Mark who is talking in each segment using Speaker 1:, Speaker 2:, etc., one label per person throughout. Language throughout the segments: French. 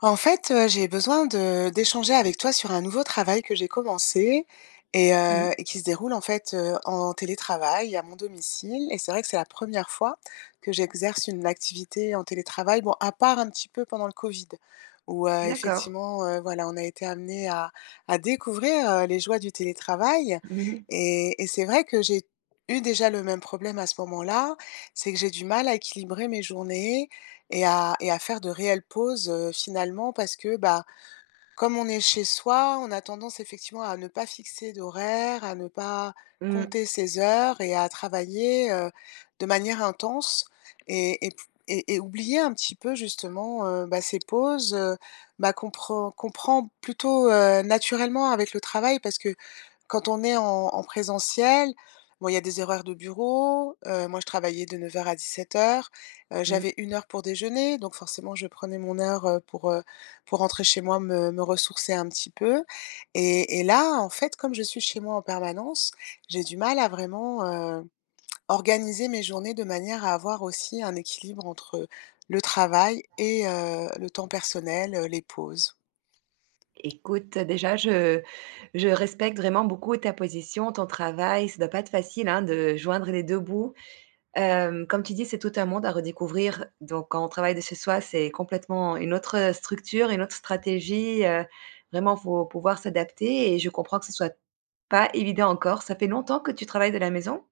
Speaker 1: En fait, j'ai besoin de d'échanger avec toi sur un nouveau travail que j'ai commencé et heu
Speaker 2: Mmh.
Speaker 1: et qui se déroule, en fait, en télétravail à mon domicile et c'est vrai que c'est la première fois que j'exerce une activité en télétravail. Bon, à part un petit peu pendant le covid où,
Speaker 2: D'accord.
Speaker 1: effectivement, voilà, on a été amené à découvrir, les joies du télétravail
Speaker 2: Mmh.
Speaker 1: et c'est vrai que j'ai eu déjà le même problème à ce moment-là, c'est que j'ai du mal à équilibrer mes journées et à faire de réelles pauses, finalement parce que, bah, comme on est chez soi, on a tendance effectivement à ne pas fixer d'horaire, à ne pas
Speaker 2: Mmh.
Speaker 1: compter ses heures et à travailler, de manière intense et et et oublier un petit peu justement, bah, ces pauses, bah, qu'on prend plutôt, naturellement avec le travail parce que quand on est en présentiel, bon, il y a des horaires de bureau, moi je travaillais de 9h à 17h,
Speaker 2: Mmh.
Speaker 1: j'avais une heure pour déjeuner, donc forcément je prenais mon heure, pour rentrer chez moi me ressourcer un petit peu et là, en fait, comme je suis chez moi en permanence, j'ai du mal à vraiment, organiser mes journées de manière à avoir aussi un équilibre entre le travail et le temps personnel, les pauses.
Speaker 2: Écoute, déjà, je respecte vraiment beaucoup ta position, ton travail. Ça doit pas être facile, hein, de joindre les 2 bouts. Comme tu dis, c'est tout un monde à redécouvrir. Donc quand on travaille de chez soi, c'est complètement une autre structure, une autre stratégie, vraiment, faut pouvoir s'adapter et je comprends que ce soit pas évident encore. Ça fait longtemps que tu travailles de la maison?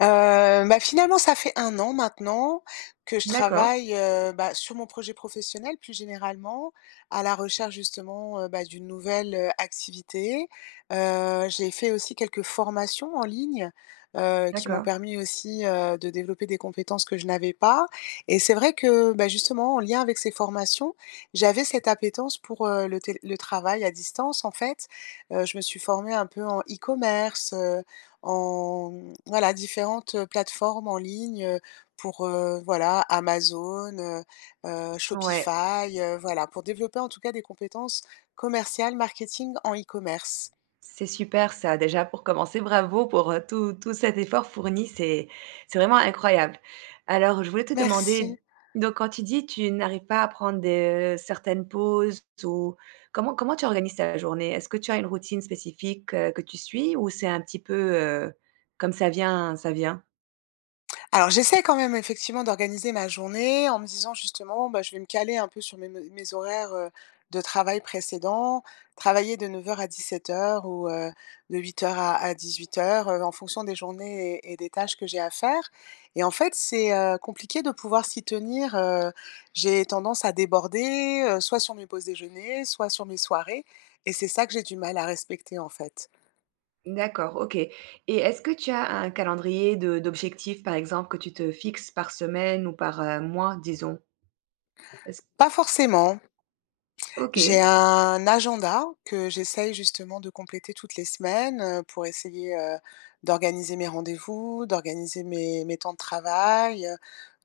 Speaker 1: Bah, finalement, ça fait un an maintenant que je
Speaker 2: D'accord,
Speaker 1: travaille, bah, sur mon projet professionnel plus généralement, à la recherche justement, bah, d'une nouvelle, activité. J'ai fait aussi quelques formations en ligne, qui m'ont
Speaker 2: d'accord.
Speaker 1: permis aussi, de développer des compétences que je n'avais pas et c'est vrai que, bah, justement, en lien avec ces formations, j'avais cette appétence pour, le travail à distance en fait. Je me suis formée un peu en e-commerce, en, mmh, voilà, différentes, plateformes en ligne, pour, voilà, Amazon,
Speaker 2: Ouais.
Speaker 1: Shopify, voilà, pour développer en tout cas des compétences commerciales, marketing en e-commerce.
Speaker 2: C'est super ça, déjà pour commencer, bravo pour, tout cet effort fourni, c'est vraiment incroyable. Alors je voulais te
Speaker 1: Merci.
Speaker 2: demander, donc quand tu dis tu n'arrives pas à prendre des certaines pauses ou comment tu organises ta journée? Est-ce que tu as une routine spécifique, que tu suis ou c'est un petit peu, comme ça vient, ça vient?
Speaker 1: Alors j'essaie quand même effectivement d'organiser ma journée en me disant justement, bah, je vais me caler un peu sur mes horaires, de travail précédents, travailler de 9h à 17h ou, de 8h à 18h, en fonction des journées et des tâches que j'ai à faire et en fait, c'est, compliqué de pouvoir s'y tenir, j'ai tendance à déborder, soit sur mes pauses déjeuner, soit sur mes soirées et c'est ça que j'ai du mal à respecter, en fait.
Speaker 2: D'accord, OK et est-ce que tu as un calendrier de d'objectifs, par exemple, que tu te fixes par semaine ou par, mois, disons? Est-ce
Speaker 1: Pas forcément. J'ai
Speaker 2: OK.
Speaker 1: un agenda que j'essaye justement de compléter toutes les semaines, pour essayer, d'organiser mes rendez-vous, d'organiser mes temps de travail,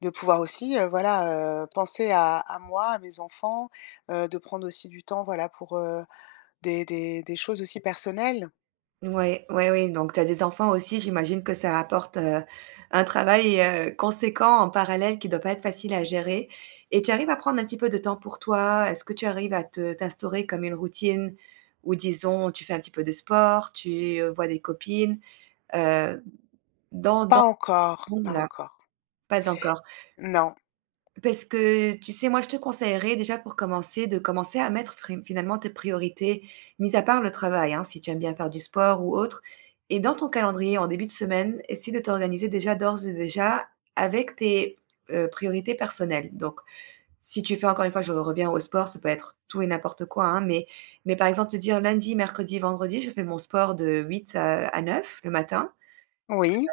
Speaker 1: de pouvoir aussi, voilà, penser à moi, à mes enfants, de prendre aussi du temps, voilà, pour, des choses aussi personnelles.
Speaker 2: Ouais, ouais, oui, donc tu as des enfants aussi, j'imagine que ça apporte, un travail, conséquent en parallèle qui doit pas être facile à gérer et tu arrives à prendre un petit peu de temps pour toi? Est-ce que tu arrives à te t'instaurer comme une routine où disons tu fais un petit peu de sport, tu, vois des copines? Heu, dans dans
Speaker 1: Pas encore, pas
Speaker 2: là,
Speaker 1: encore.
Speaker 2: pas encore.
Speaker 1: Non.
Speaker 2: Parce que, tu sais, moi, je te conseillerais déjà pour commencer, de commencer à mettre fri finalement tes priorités, mis à part le travail, hein, si tu aimes bien faire du sport ou autre. Et dans ton calendrier, en début de semaine, essaie de t'organiser déjà d'ores et déjà avec tes, priorités personnelles. Donc, si tu fais encore une fois, je reviens au sport, ça peut être tout et n'importe quoi, hein, mais par exemple, te dire: «Lundi, mercredi, vendredi, je fais mon sport de 8 à 9 le matin
Speaker 1: Oui,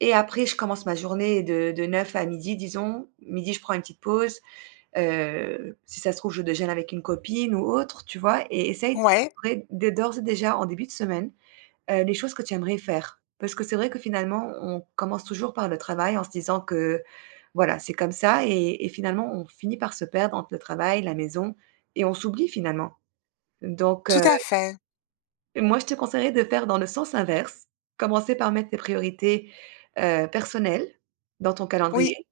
Speaker 2: et après je commence ma journée de 9 à midi, disons. Midi, je prends une petite pause. Si ça se trouve, je déjeune avec une copine ou autre, tu vois?» Et essaye
Speaker 1: ouais,
Speaker 2: d'incorporer dès d'ores et déjà en début de semaine, les choses que tu aimerais faire. Parce que c'est vrai que finalement, on commence toujours par le travail en se disant que, voilà, c'est comme ça et finalement, on finit par se perdre entre le travail, la maison et on s'oublie finalement. Donc,
Speaker 1: tout à fait.
Speaker 2: moi, je te conseillerais de faire dans le sens inverse. Commencer par mettre tes priorités, personnelles dans ton
Speaker 1: Oui,
Speaker 2: calendrier.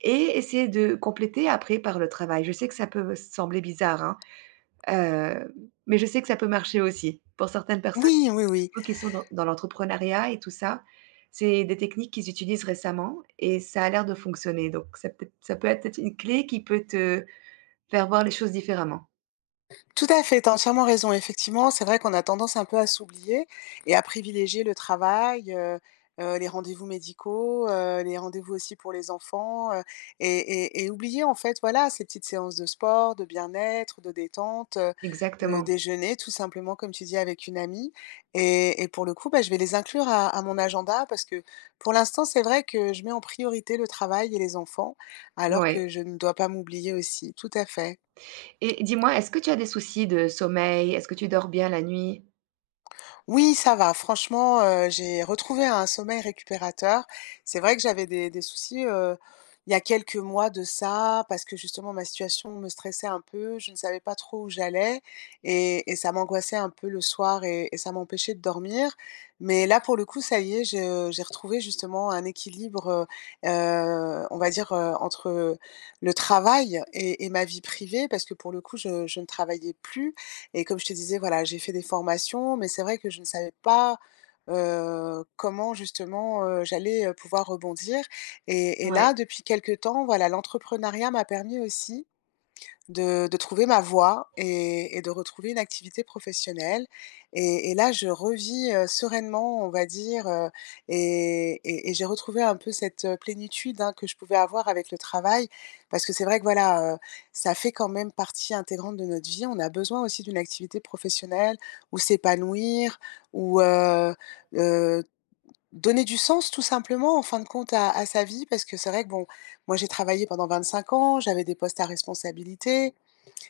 Speaker 2: Et essayer de compléter après par le travail. Je sais que ça peut sembler bizarre, hein, heu, mais je sais que ça peut marcher aussi. Pour certaines personnes,
Speaker 1: oui, oui, oui.
Speaker 2: surtout qui sont dans l'entrepreneuriat et tout ça, c'est des techniques qu'ils utilisent récemment et ça a l'air de fonctionner. Donc ça peut être une clé qui peut te faire voir les choses différemment.
Speaker 1: Tout à fait, tu as entièrement raison. Effectivement, c'est vrai qu'on a tendance un peu à s'oublier et à privilégier le travail, les rendez-vous médicaux, les rendez-vous aussi pour les enfants, et et oublier, en fait, voilà, ces petites séances de sport, de bien-être, de détente, de
Speaker 2: Exactement,
Speaker 1: déjeuner tout simplement, comme tu dis, avec une amie et pour le coup, bah, je vais les inclure à mon agenda parce que, pour l'instant, c'est vrai que je mets en priorité le travail et les enfants alors que
Speaker 2: ouais,
Speaker 1: je ne dois pas m'oublier aussi, tout à fait.
Speaker 2: et dis-moi, est-ce que tu as des soucis de sommeil? Est-ce que tu dors bien la nuit?
Speaker 1: Oui, ça va. Franchement, j'ai retrouvé un sommeil récupérateur. C'est vrai que j'avais des soucis, il y a quelques mois de ça, parce que justement ma situation me stressait un peu, je ne savais pas trop où j'allais et ça m'angoissait un peu le soir et ça m'empêchait de dormir. Mais là, pour le coup, ça y est, je j'ai retrouvé justement un équilibre, on va dire, entre le travail et ma vie privée, parce que pour le coup, je ne travaillais plus et comme je te disais, voilà, j'ai fait des formations, mais c'est vrai que je ne savais pas, comment justement, j'allais, pouvoir rebondir et
Speaker 2: Ouais,
Speaker 1: là, depuis quelque temps, voilà, l'entrepreneuriat m'a permis aussi de trouver ma voie et de retrouver une activité professionnelle et là, je revis, sereinement, on va dire, et j'ai retrouvé un peu cette, plénitude, hein, que je pouvais avoir avec le travail. Parce que c'est vrai que, voilà, ça fait quand même partie intégrante de notre vie. On a besoin aussi d'une activité professionnelle où s'épanouir, où, heu, donner du sens tout simplement, en fin de compte, à sa vie. Parce que c'est vrai que, bon, moi, j'ai travaillé pendant 25 ans, j'avais des postes à responsabilité.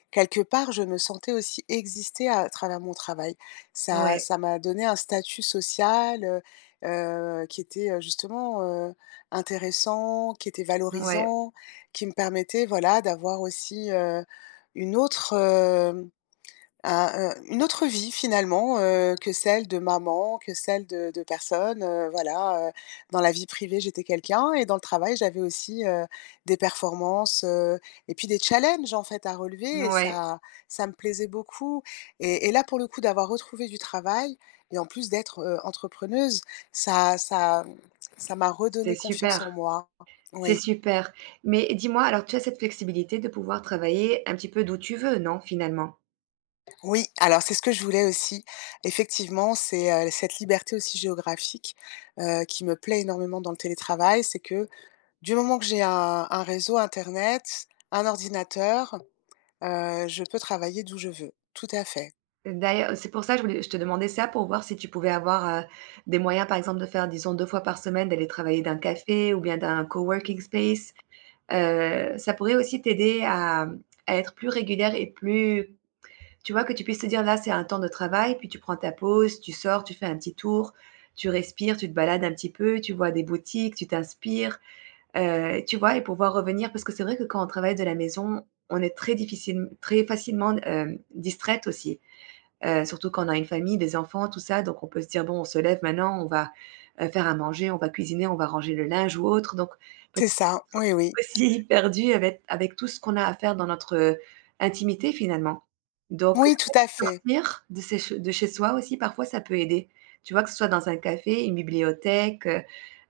Speaker 1: Quelque part, je me sentais aussi exister à travers mon travail. Ça
Speaker 2: ouais,
Speaker 1: ça m'a donné un statut social, qui était, justement, intéressant, qui était
Speaker 2: ouais,
Speaker 1: valorisant, qui me permettait, voilà, d'avoir aussi, une autre, euh, une autre vie finalement, que celle de maman, que celle de personnes, voilà, dans la vie privée, j'étais quelqu'un et dans le travail, j'avais aussi, des performances, et puis des challenges, en fait, à relever et
Speaker 2: ouais.
Speaker 1: ça ça me plaisait beaucoup et là, pour le coup, d'avoir retrouvé du travail et en plus d'être, entrepreneuse, ça ça, mmh, ça m'a
Speaker 2: C'est
Speaker 1: redonné confiance en
Speaker 2: super.
Speaker 1: moi.
Speaker 2: C'est
Speaker 1: Oui.
Speaker 2: super. Mais dis-moi, alors tu as cette flexibilité de pouvoir travailler un petit peu d'où tu veux, non, finalement?
Speaker 1: Oui, alors c'est ce que je voulais aussi. Effectivement, c'est, cette liberté aussi géographique, qui me plaît énormément dans le télétravail. C'est que du moment que j'ai un réseau internet, un ordinateur, je peux travailler d'où je veux. Tout à fait.
Speaker 2: D'ailleurs, c'est pour ça que je te demandais ça pour voir si tu pouvais avoir, des moyens, par exemple, de faire, disons, 2 fois par semaine, d'aller travailler d'un café ou bien d'un coworking space. Ça pourrait aussi t'aider à, mmh, à être plus régulière et plus, tu vois, que tu puisses te dire: «Là, c'est un temps de travail», puis tu prends ta pause, tu sors, tu fais un petit tour, tu respires, tu te balades un petit peu, tu vois des boutiques, tu t'inspires. Tu vois? Et pouvoir revenir parce que c'est vrai que quand on travaille de la maison, on est très facilement, distraite aussi. Surtout quand on a une famille, des enfants, tout ça, donc on peut se dire: «Bon, on se lève maintenant, on va, faire à manger, on va cuisiner, on va ranger le linge ou autre», donc peut-être
Speaker 1: C'est ça, oui, oui.
Speaker 2: aussi perdu avec tout ce qu'on a à faire dans notre, intimité finalement. Donc
Speaker 1: Oui, tout à fait.
Speaker 2: sortir de chez che de chez soi aussi, parfois ça peut aider. Tu vois? Que ce soit dans un café, une bibliothèque,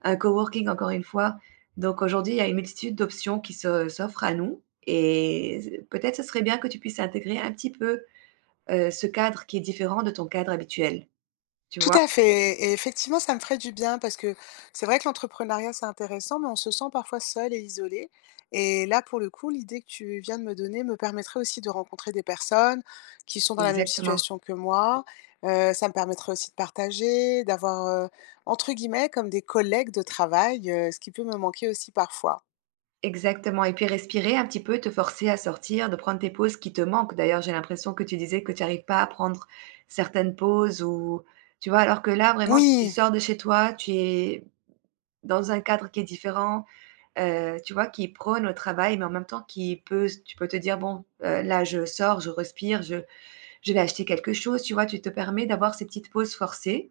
Speaker 2: un coworking encore une fois. Donc aujourd'hui, il y a une multitude d'options qui se s'offrent à nous et peut-être ce serait bien que tu puisses intégrer un petit peu, ce cadre qui est différent de ton cadre habituel, tu
Speaker 1: Tout
Speaker 2: vois?
Speaker 1: à fait et effectivement, ça me ferait du bien parce que c'est vrai que l'entrepreneuriat, c'est intéressant, mais on se sent parfois seul et isolé et là, pour le coup, l'idée que tu viens de me donner me permettrait aussi de rencontrer des personnes qui sont dans la même
Speaker 2: Exactement,
Speaker 1: situation que moi. Ça me permettrait aussi de partager, d'avoir, entre guillemets «comme des collègues de travail», ce qui peut me manquer aussi parfois.
Speaker 2: exactement et puis respirer un petit peu, te forcer à sortir, de prendre tes pauses qui te manquent. D'ailleurs, j'ai l'impression que tu disais que tu n'arrives pas à prendre certaines pauses ou tu vois? Alors que là, vraiment, si tu
Speaker 1: Oui,
Speaker 2: sors de chez toi, tu es dans un cadre qui est différent, tu vois? Qui prône au travail, mais en même temps qui peut tu peux te dire: «Bon, là, je sors, je respire, je vais acheter quelque chose», tu vois? Tu te permets d'avoir ces petites pauses forcées,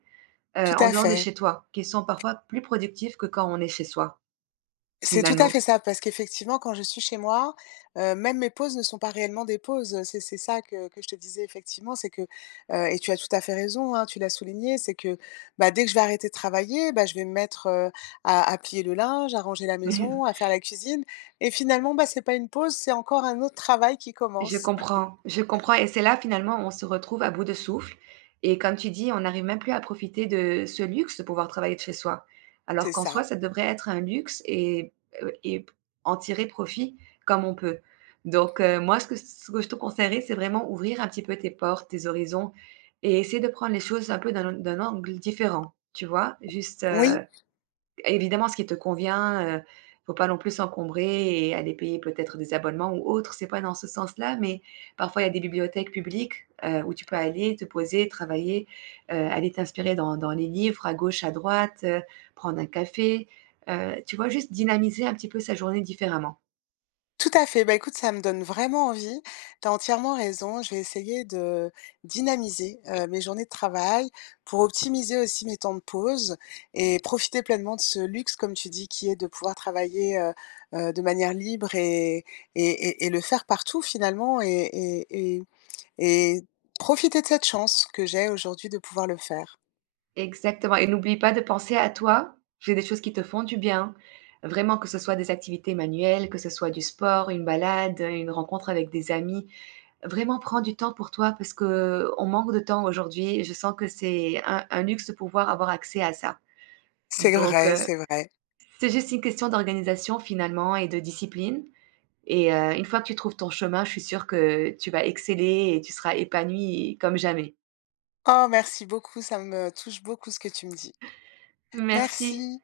Speaker 1: tout
Speaker 2: En
Speaker 1: à
Speaker 2: dehors de
Speaker 1: fait.
Speaker 2: chez toi, qui sont parfois plus productifs que quand on est chez soi,
Speaker 1: C'est tout à
Speaker 2: finalement.
Speaker 1: fait ça, parce qu'effectivement, quand je suis chez moi, même mes pauses ne sont pas réellement des pauses, c'est ça que je te disais effectivement, c'est que, et tu as tout à fait raison, hein, tu l'as souligné, c'est que, bah, dès que je vais arrêter de travailler, bah, je vais me mettre, à plier le linge, à ranger la maison, à faire la cuisine et finalement, bah, c'est pas une pause, c'est encore un autre travail qui
Speaker 2: Je
Speaker 1: commence.
Speaker 2: comprends, je comprends et c'est là, finalement, on se retrouve à bout de souffle et comme tu dis, on n'arrive même plus à profiter de ce luxe de pouvoir travailler de chez soi. Alors
Speaker 1: C'est
Speaker 2: qu'en soi,
Speaker 1: ça.
Speaker 2: ça devrait être un luxe et en tirer profit comme on peut. Donc moi, ce que je te conseillerais, c'est vraiment ouvrir un petit peu tes portes, tes horizons et essayer de prendre les choses un peu d'un angle différent, tu vois? Juste,
Speaker 1: Oui.
Speaker 2: évidemment, ce qui te convient, faut pas non plus s'encombrer et aller payer peut-être des abonnements ou autres. C'est pas dans ce sens-là, mais parfois, il y a des bibliothèques publiques, où tu peux aller te poser, travailler, aller t'inspirer dans les livres à gauche, à droite, prendre un café, tu vois? Juste dynamiser un petit peu sa journée différemment.
Speaker 1: Tout à fait. Bah, écoute, ça me donne vraiment envie. Tu as entièrement raison. Je vais essayer de dynamiser, mes journées de travail pour optimiser aussi mes temps de pause et profiter pleinement de ce luxe, comme tu dis, qui est de pouvoir travailler, de manière libre et le faire partout finalement et et profiter de cette chance que j'ai aujourd'hui de pouvoir le faire.
Speaker 2: Exactement et n'oublie pas de penser à toi. Fais des choses qui te font du bien. Vraiment, que ce soit des activités manuelles, que ce soit du sport, une balade, une rencontre avec des amis. Vraiment prends du temps pour toi parce que on manque de temps aujourd'hui, je sens que c'est un luxe de pouvoir avoir accès à ça.
Speaker 1: C'est
Speaker 2: Donc
Speaker 1: vrai, c'est vrai.
Speaker 2: c'est juste une question d'organisation finalement et de discipline et une fois que tu trouves ton chemin, je suis sûre que tu vas exceller et tu seras épanoui comme jamais.
Speaker 1: Oh merci beaucoup, ça me touche beaucoup ce que tu me dis.
Speaker 2: Merci.
Speaker 1: Merci.